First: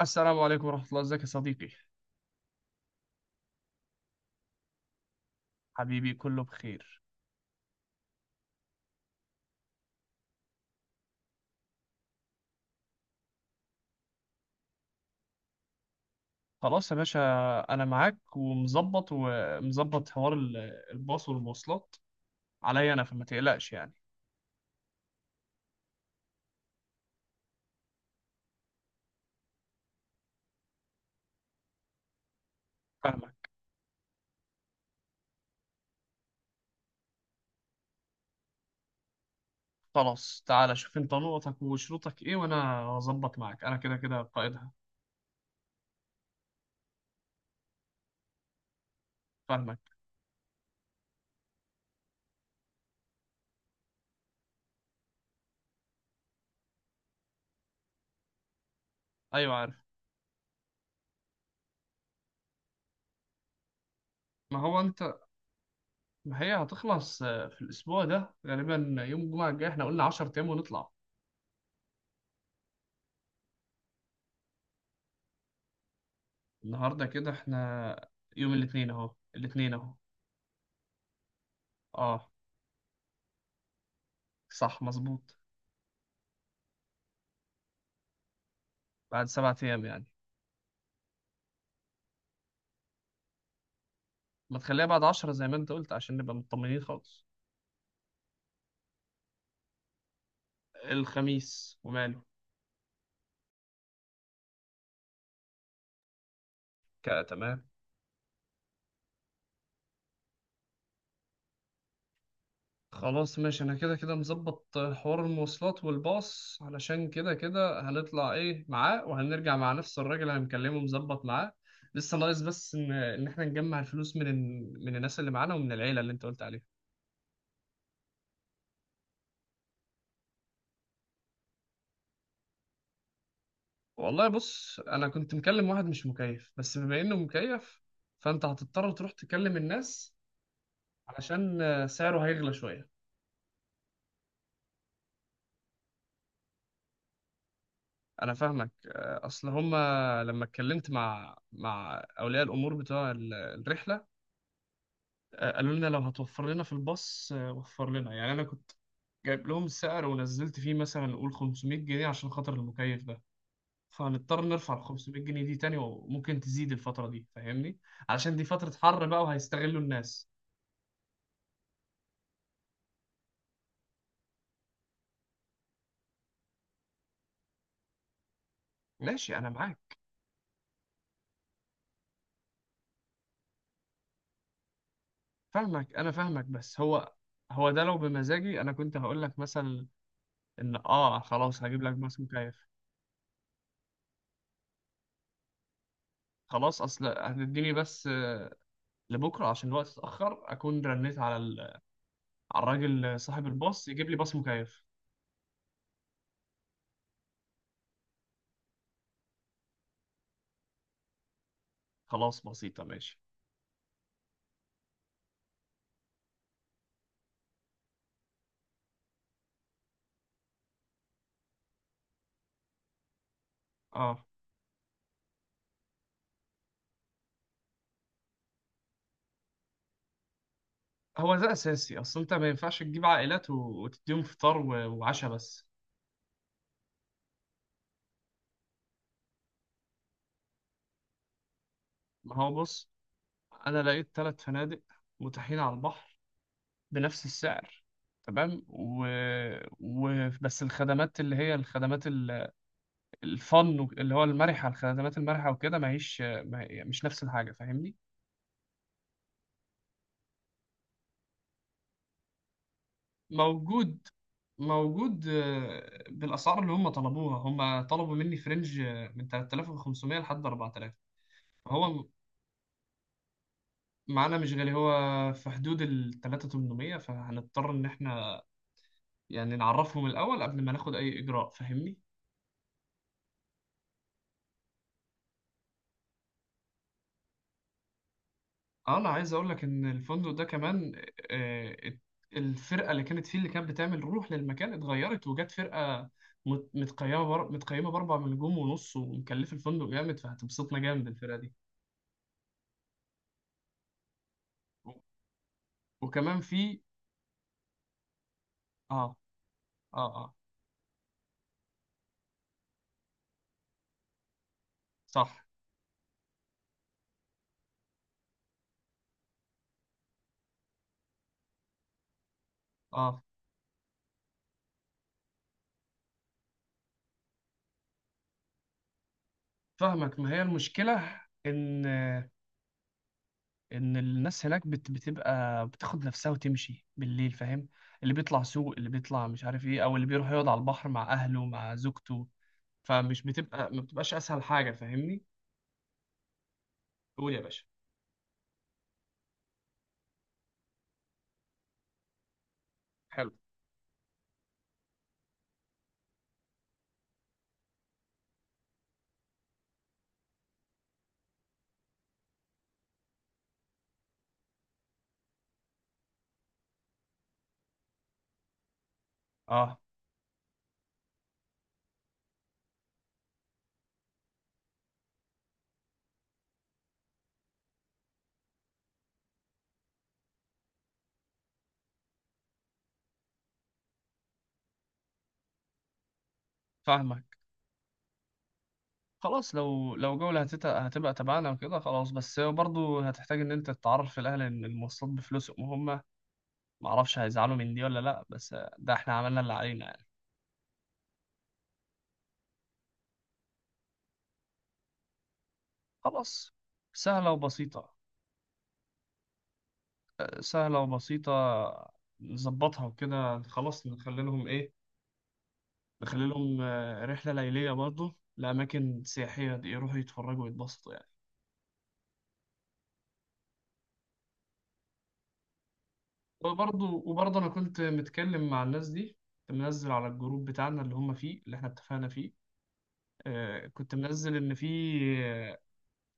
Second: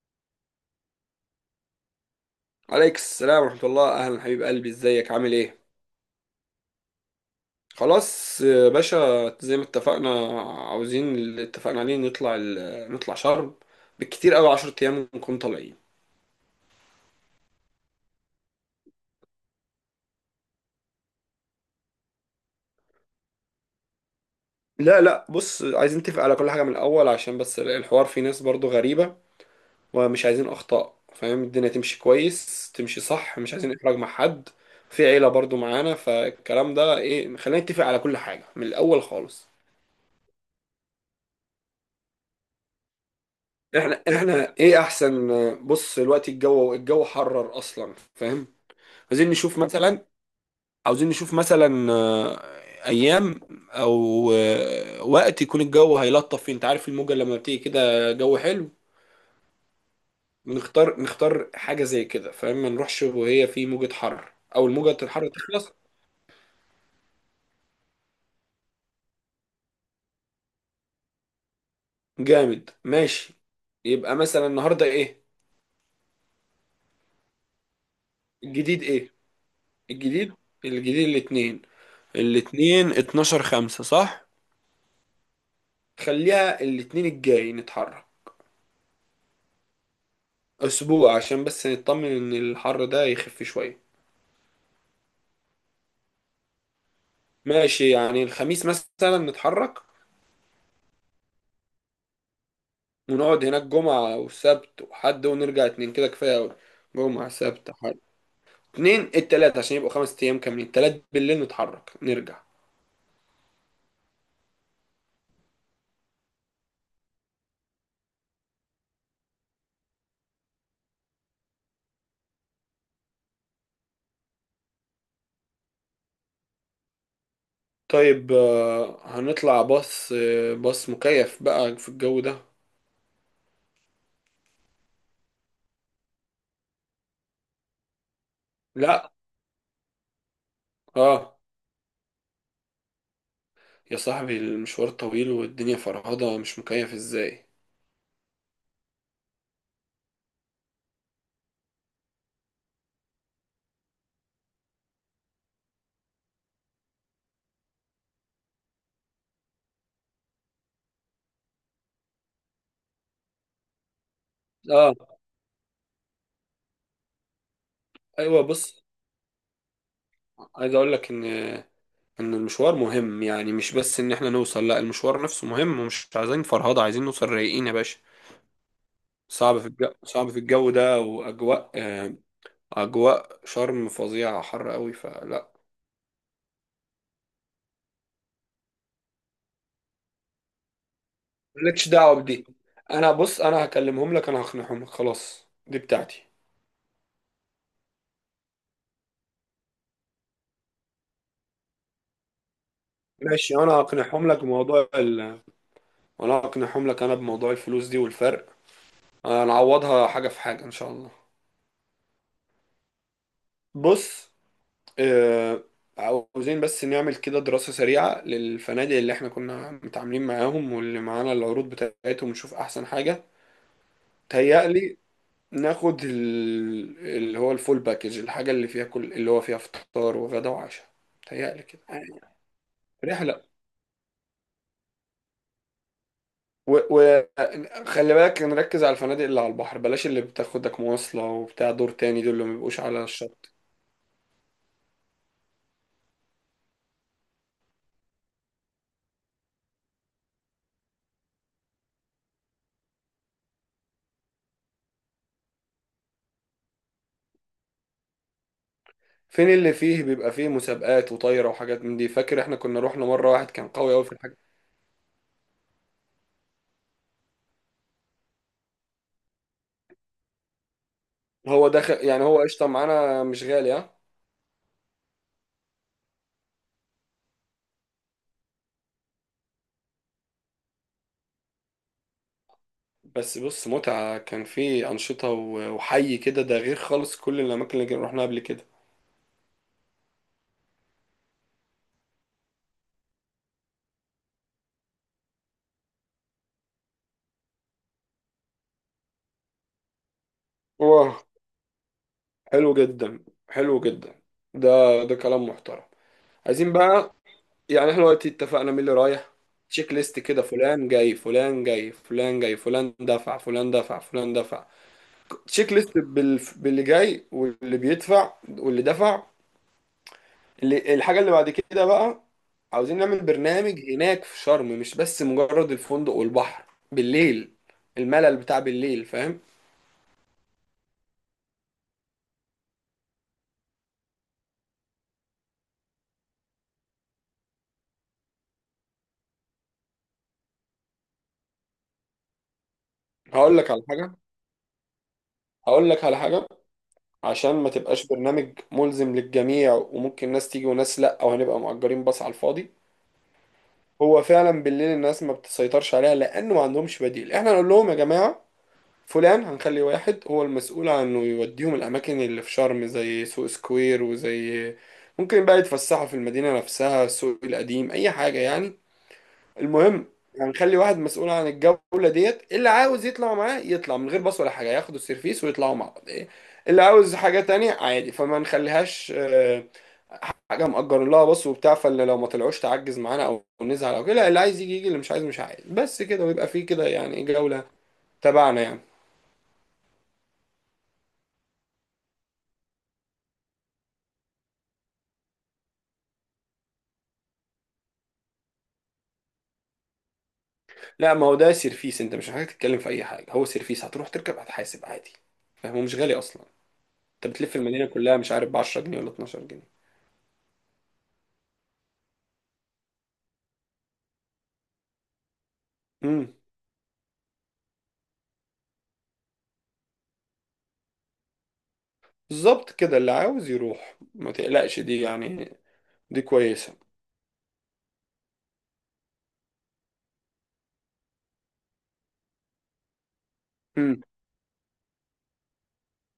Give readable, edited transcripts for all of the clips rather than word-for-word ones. السلام عليكم ورحمة الله، ازيك يا صديقي؟ عليك السلام ورحمة الله. أهلا حبيب قلبي، إزيك؟ عامل إيه؟ حبيبي، كله بخير. خلاص يا باشا، زي ما اتفقنا. عاوزين اللي اتفقنا عليه، نطلع نطلع شرم. بالكتير أوي 10 أيام ونكون طالعين. خلاص يا باشا، انا معاك ومظبط حوار الباص والمواصلات عليا انا، فما تقلقش يعني. لا لا، بص، عايزين نتفق على كل حاجة من الأول، عشان بس الحوار فيه ناس برضو غريبة، ومش عايزين أخطاء، فاهم؟ الدنيا تمشي كويس، تمشي صح، فاهمك. مش عايزين إحراج مع حد. في عيلة برضو معانا، فالكلام ده إيه، خلينا نتفق على كل حاجة من الأول خالص. خلاص، تعالى شوف انت نقطك وشروطك ايه، وانا هظبط معاك، انا كده احنا كده احنا قائدها. ايه احسن؟ بص دلوقتي الجو حرر اصلا، فاهم؟ عايزين نشوف فاهمك. مثلا عاوزين نشوف مثلا ايام، او وقت يكون الجو هيلطف فيه. انت عارف الموجة لما بتيجي كده جو حلو، ايوه، عارف. نختار حاجة زي كده، فاهم؟ ما نروحش وهي في موجة حر، ما او هو الموجة انت، الحر تخلص. ما هي هتخلص، في الاسبوع ده غالبا يوم الجمعة الجاي، احنا قلنا 10 ايام ونطلع. جامد، ماشي. يبقى مثلا النهاردة ايه النهارده كده احنا يوم الجديد؟ الاثنين ايه اهو، الاثنين اهو. الجديد؟ الجديد الاتنين اه. الاتنين 12 5، صح؟ صح، مظبوط. خليها الاتنين الجاي نتحرك. بعد سبعة ايام يعني؟ اسبوع عشان بس نطمن ان الحر ده يخف شوية. ما تخليها بعد 10 زي ما انت قلت، عشان نبقى مطمنين خالص. ماشي، يعني الخميس مثلا نتحرك، الخميس وماله. ونقعد هناك جمعة وسبت وحد، ونرجع اتنين، كده كفاية اوي. كا جمعة، تمام. سبت، حد، اتنين، التلات، عشان يبقوا خمس ايام كاملين. تلات بالليل نتحرك نرجع. خلاص ماشي، انا كده كده مظبط حوار المواصلات والباص، علشان كده كده هنطلع ايه معاه، وهنرجع مع نفس الراجل اللي هنكلمه، مظبط معاه. لسه ناقص بس ان احنا نجمع الفلوس من الناس اللي معانا، ومن العيله اللي انت قلت عليها. طيب، هنطلع باص مكيف بقى في الجو ده. والله بص، انا كنت مكلم واحد مش مكيف، بس بما انه مكيف فانت هتضطر تروح لا، تكلم الناس، اه. علشان سعره هيغلى شويه. يا صاحبي المشوار طويل والدنيا فرهضة، مش مكيف ازاي؟ انا فاهمك، اصل هما لما اتكلمت مع اولياء الامور بتوع الرحله، قالوا لنا لو هتوفر لنا في الباص وفر لنا يعني. انا كنت جايب لهم السعر، ونزلت فيه مثلا نقول 500 جنيه عشان خاطر المكيف ده. فهنضطر نرفع ال اه، 500 جنيه دي تاني، وممكن تزيد الفتره دي فاهمني. عشان ايوه. دي فتره بص، حر بقى، وهيستغلوا الناس. عايز اقول لك ان المشوار مهم، يعني مش بس ان احنا نوصل، لا، المشوار نفسه مهم، ومش عايزين فرهضة، عايزين نوصل رايقين يا باشا. ماشي، انا صعب في الجو، معاك. صعب في الجو ده، واجواء آه، اجواء شرم فظيعة، حر قوي، فلا. فاهمك، انا فاهمك، بس هو، هو ده لو بمزاجي انا كنت هقول لك مثلا ان اه خلاص، هجيب مالكش لك باص دعوة بدي. مكيف. انا بص، انا هكلمهم لك، انا هقنعهم لك، خلاص، دي بتاعتي. خلاص، اصل هتديني بس، لبكره عشان الوقت اتاخر اكون رنيت على الراجل صاحب ماشي، الباص يجيب لي باص مكيف. انا هقنعهم لك انا بموضوع الفلوس دي والفرق، هنعوضها حاجة في حاجة ان شاء الله. خلاص، بسيطه ماشي. بص، آه، عاوزين بس نعمل كده دراسة سريعة للفنادق اللي احنا كنا متعاملين معاهم، واللي معانا العروض بتاعتهم، ونشوف أحسن حاجة. اه. تهيألي ناخد اللي هو الفول باكج، الحاجة اللي فيها كل اللي هو فيها فطار وغدا وعشاء. هو ده تهيألي كده اساسي، اصل انت ما ينفعش تجيب رحلة. عائلات وتديهم فطار وعشاء بس. وخلي بالك نركز على الفنادق اللي على البحر، بلاش اللي بتاخدك مواصلة وبتاع دور تاني، دول ما اللي ما هو بيبقوش بص، على الشط. انا لقيت ثلاث فنادق متاحين على البحر بنفس السعر. تمام، بس الخدمات اللي هي الخدمات الفن اللي هو المرحه، الخدمات المرحه وكده، ما هيش ما... هي- مش نفس الحاجه فاهمني. فين اللي فيه بيبقى فيه مسابقات وطايرة وحاجات من دي؟ فاكر احنا كنا روحنا مرة واحد كان قوي قوي موجود، في. موجود بالاسعار اللي هم طلبوها، هم طلبوا مني في رينج، من 3500 لحد 4000. هو داخل فهو يعني، هو قشطة معانا، مش غالي، ها. معانا مش غالي، هو في حدود ال 3800. فهنضطر ان احنا يعني نعرفهم الاول قبل ما ناخد اي اجراء فاهمني. بس بص، متعة كان في أنشطة وحي كده، ده غير خالص كل الأماكن اللي رحنا قبل كده. انا عايز اقول لك ان الفندق ده كمان، آه، ات- الفرقه اللي كانت فيه، اللي كانت بتعمل روح للمكان، اتغيرت وجت فرقه متقيمه باربع نجوم ونص، ومكلفه الفندق جامد، فهتبسطنا جامد واه، الفرقه دي. حلو جدا، حلو جدا. ده، ده كلام محترم. وكمان عايزين في، بقى، يعني احنا دلوقتي اتفقنا مين اللي اه، رايح. تشيك اه، ليست اه، كده، فلان جاي، فلان جاي، فلان جاي، فلان دفع، فلان دفع، فلان دفع. صح، تشيك ليست باللي جاي، واللي بيدفع، واللي دفع. الحاجة اللي بعد كده بقى، عاوزين نعمل اه، برنامج هناك في شرم، مش بس مجرد الفندق والبحر. بالليل، الملل بتاع بالليل، فاهم؟ فاهمك. ما هي المشكلة ان الناس هناك بتبقى بتاخد نفسها وتمشي بالليل، فاهم. اللي بيطلع سوق، اللي بيطلع مش عارف ايه، او اللي بيروح يقعد على البحر مع اهله مع زوجته، فمش هقول بتبقى، لك ما على بتبقاش حاجة، اسهل حاجة فاهمني. هقول لك على حاجة قول يا عشان باشا. ما تبقاش برنامج ملزم للجميع، وممكن ناس تيجي وناس لا، او هنبقى مأجرين باص على الفاضي. حلو، هو فعلا بالليل الناس ما بتسيطرش عليها، لانه ما عندهمش بديل. احنا نقول لهم يا جماعة، فلان، هنخلي واحد هو المسؤول عن انه يوديهم الاماكن اللي في شرم زي سوق سكوير وزي. ممكن بقى يتفسحوا في المدينة نفسها، السوق القديم، اي حاجة يعني. اه، المهم، هنخلي واحد مسؤول عن الجولة ديت، اللي عاوز يطلع معاه يطلع، من غير باص ولا حاجة، ياخدوا السيرفيس ويطلعوا مع بعض إيه، اللي عاوز حاجة تانية عادي، فما نخليهاش حاجة مأجر لها باص وبتاع. فاللي لو ما طلعوش تعجز معانا او نزعل او كده، لا، اللي عايز يجي يجي، اللي مش عايز مش عايز، بس كده، ويبقى فيه كده يعني إيه، فاهمك. جولة تبعنا يعني. خلاص، لو جولة هتبقى تبعنا وكده خلاص، بس برضو هتحتاج ان انت تتعرف في الاهل ان المواصلات بفلوسهم هم. معرفش هيزعلوا من دي ولا لأ، بس ده احنا عملنا اللي علينا يعني. لا، ما هو ده سيرفيس، انت مش محتاج تتكلم في اي حاجه، هو سيرفيس، هتروح تركب، هتحاسب عادي، فاهم، مش غالي اصلا. خلاص. سهلة انت بتلف المدينه وبسيطة. كلها مش عارف ب 10 جنيه ولا 12 جنيه. سهلة وبسيطة، نظبطها وكده خلاص، نخلي لهم ايه، نخلي امم لهم رحلة ليلية برضو لأماكن سياحية، دي يروحوا يتفرجوا ويتبسطوا يعني. بالظبط كده، اللي عاوز يروح ما تقلقش دي يعني. دي كويسه. وبرضو أنا كنت متكلم مع الناس دي، كنت منزل على الجروب بتاعنا اللي هم فيه اللي احنا اتفقنا فيه. كنت امم منزل إن في آه،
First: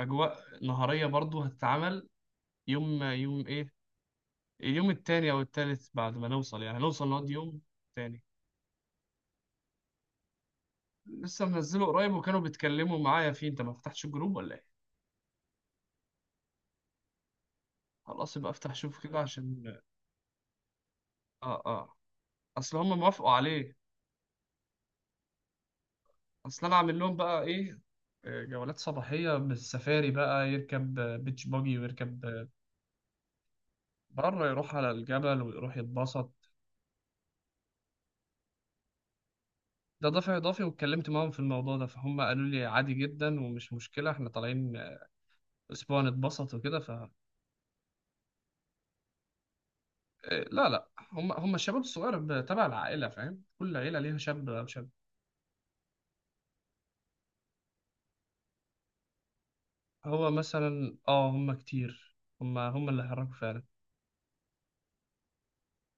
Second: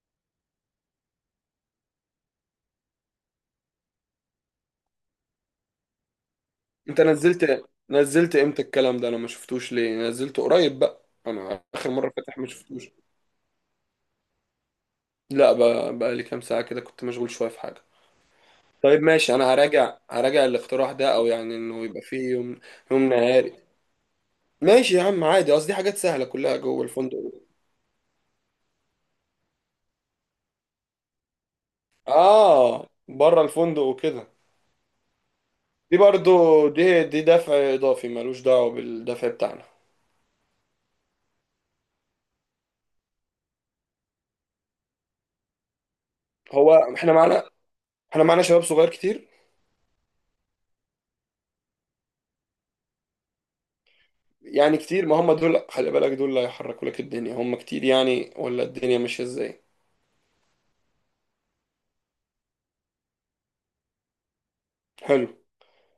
أجواء نهارية برضو هتتعمل. يوم يوم ايه، اليوم التاني او التالت بعد ما نوصل يعني، انت نوصل نقعد يوم نزلت، تاني. نزلت امتى الكلام ده؟ انا ما شفتوش، ليه؟ نزلته قريب بقى؟ لسه انا منزله اخر قريب، مره فاتح وكانوا ما شفتوش. بيتكلموا معايا فيه، انت ما فتحتش الجروب ولا ايه؟ لا بقى لي كام ساعه كده، كنت مشغول شويه في حاجه. خلاص، يبقى افتح شوف طيب كده ماشي، انا عشان. هراجع الاقتراح ده، او يعني اه، انه اه. يبقى فيه يوم، اصل هم يوم موافقوا نهاري. عليه. ماشي يا عم، عادي، قصدي حاجات سهلة كلها اصل انا جوه عامل لهم الفندق. بقى ايه، جولات صباحية بالسفاري، بقى يركب بيتش باجي، ويركب اه، بره الفندق وكده. بره، يروح على الجبل ويروح دي برضو، يتبسط. دي دفع اضافي ملوش دعوة بالدفع بتاعنا. ده دافع إضافي، واتكلمت معاهم في الموضوع ده فهم قالوا لي عادي جدا، ومش مشكلة، احنا طالعين أسبوع نتبسط هو وكده. احنا معانا، احنا معانا شباب صغير كتير. لا، لا، هم هم الشباب الصغير تبع العائلة، فاهم. كل عيلة ليها شاب أو يعني شاب. كتير، ما هم دول خلي بالك، دول اللي هيحركوا لك الدنيا، هم كتير يعني، ولا الدنيا ماشية ازاي؟ هو مثلا اه، هم كتير، هم هم اللي حركوا فعلا، حلو.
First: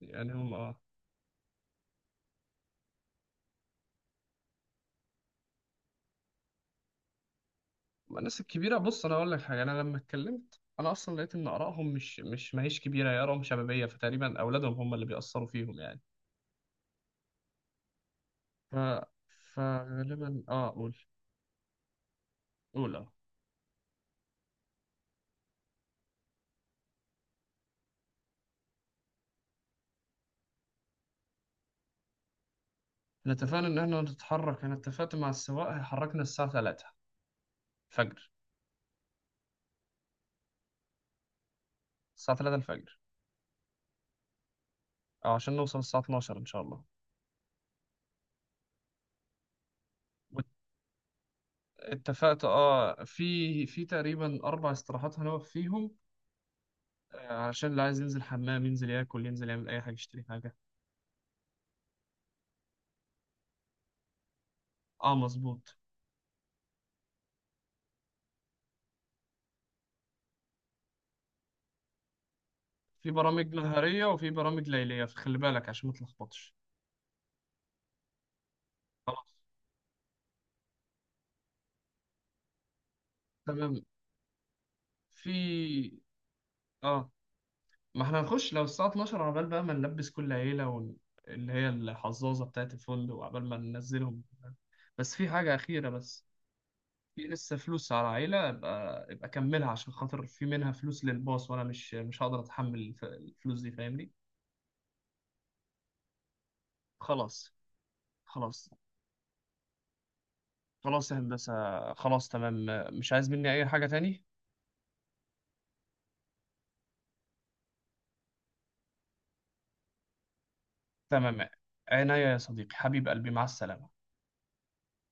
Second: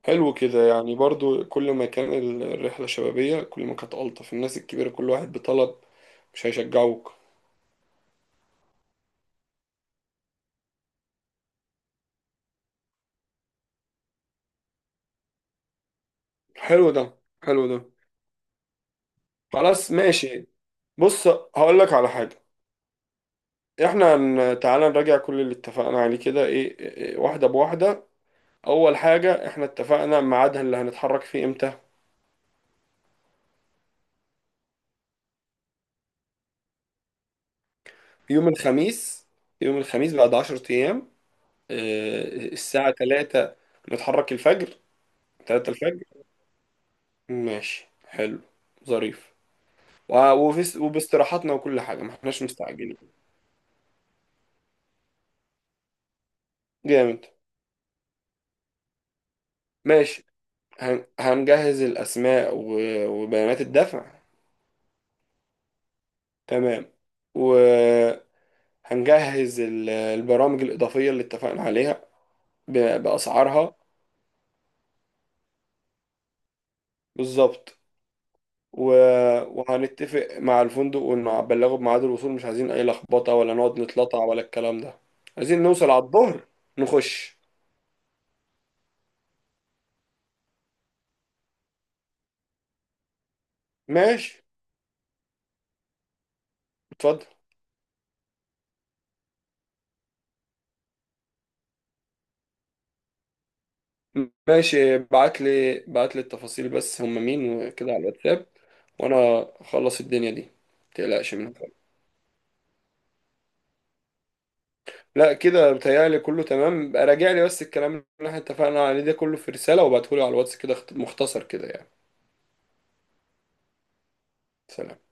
يعني حلو هم كده، اه. يعني برضو كل ما كان الرحلة شبابية كل ما كانت ألطف. الناس الكبيرة كل واحد بطلب، مش هيشجعوك. أما الناس الكبيرة بص، أنا أقول لك حاجة. أنا لما اتكلمت، أنا أصلا لقيت إن آرائهم مش مش ما هيش كبيرة، هي آرائهم شبابية، فتقريبا أولادهم هم اللي بيأثروا فيهم يعني. حلو ده حلو ده. ف خلاص فغالبا ماشي. اه، قول، بص، هقول لك على حاجة. قول اه. احنا تعالى نراجع كل اللي اتفقنا عليه كده، ايه إيه، واحدة بواحدة. اول حاجة، احنا اتفقنا ميعادها اللي هنتحرك فيه امتى. احنا اتفقنا إن احنا نتحرك، أنا اتفقت مع السواق هيحركنا الساعة 3 الفجر، يوم الخميس يوم الخميس بعد 10 الساعة ايام. اه، 3 الساعة الفجر، 3 نتحرك الفجر. اه، عشان 3 نوصل الساعة الفجر، 12 إن شاء الله. ماشي، حلو، ظريف. وفي وباستراحاتنا وكل حاجة، ما احناش اتفقت مستعجلين. اه، في تقريبا اربع استراحات هنقف فيهم، جامد، علشان اللي عايز ينزل حمام، ينزل ياكل، ينزل يعمل اي حاجه يشتري ماشي. حاجه. هنجهز الاسماء وبيانات الدفع. اه، مظبوط. تمام. و... هنجهز البرامج الإضافية اللي اتفقنا عليها في برامج بأسعارها. نهاريه وفي برامج ليليه، فخلي بالك عشان ما تلخبطش. بالظبط. خلاص، وهنتفق مع الفندق ونبلغه بميعاد الوصول، مش عايزين أي لخبطة، ولا تمام. نقعد نتلطع، ولا الكلام ده. عايزين نوصل في على الظهر اه، نخش. ما احنا هنخش لو الساعه 12 عبال بقى ما نلبس كل عيله، اللي هي الحظاظه بتاعت الفندق وعبال ما ننزلهم. ماشي، بس في حاجه اخيره بس. في اتفضل. لسه فلوس على عيلة، يبقى كملها عشان خاطر في منها فلوس للباص، وانا مش هقدر اتحمل الفلوس دي فاهمني. ماشي، بعت لي التفاصيل، بس هم مين خلاص. وكده، على الواتساب، خلاص. وأنا أخلص الدنيا دي، خلاص يا متقلقش هندسة. منها. خلاص، تمام. مش عايز مني اي حاجة تاني. لا، كده بتهيألي كله تمام. بقى راجع لي بس الكلام اللي احنا اتفقنا عليه ده كله في رسالة، وابعتهولي على الواتس كده مختصر تمام. كده يعني. عناية يا صديقي، حبيب قلبي، مع السلامة. سلام.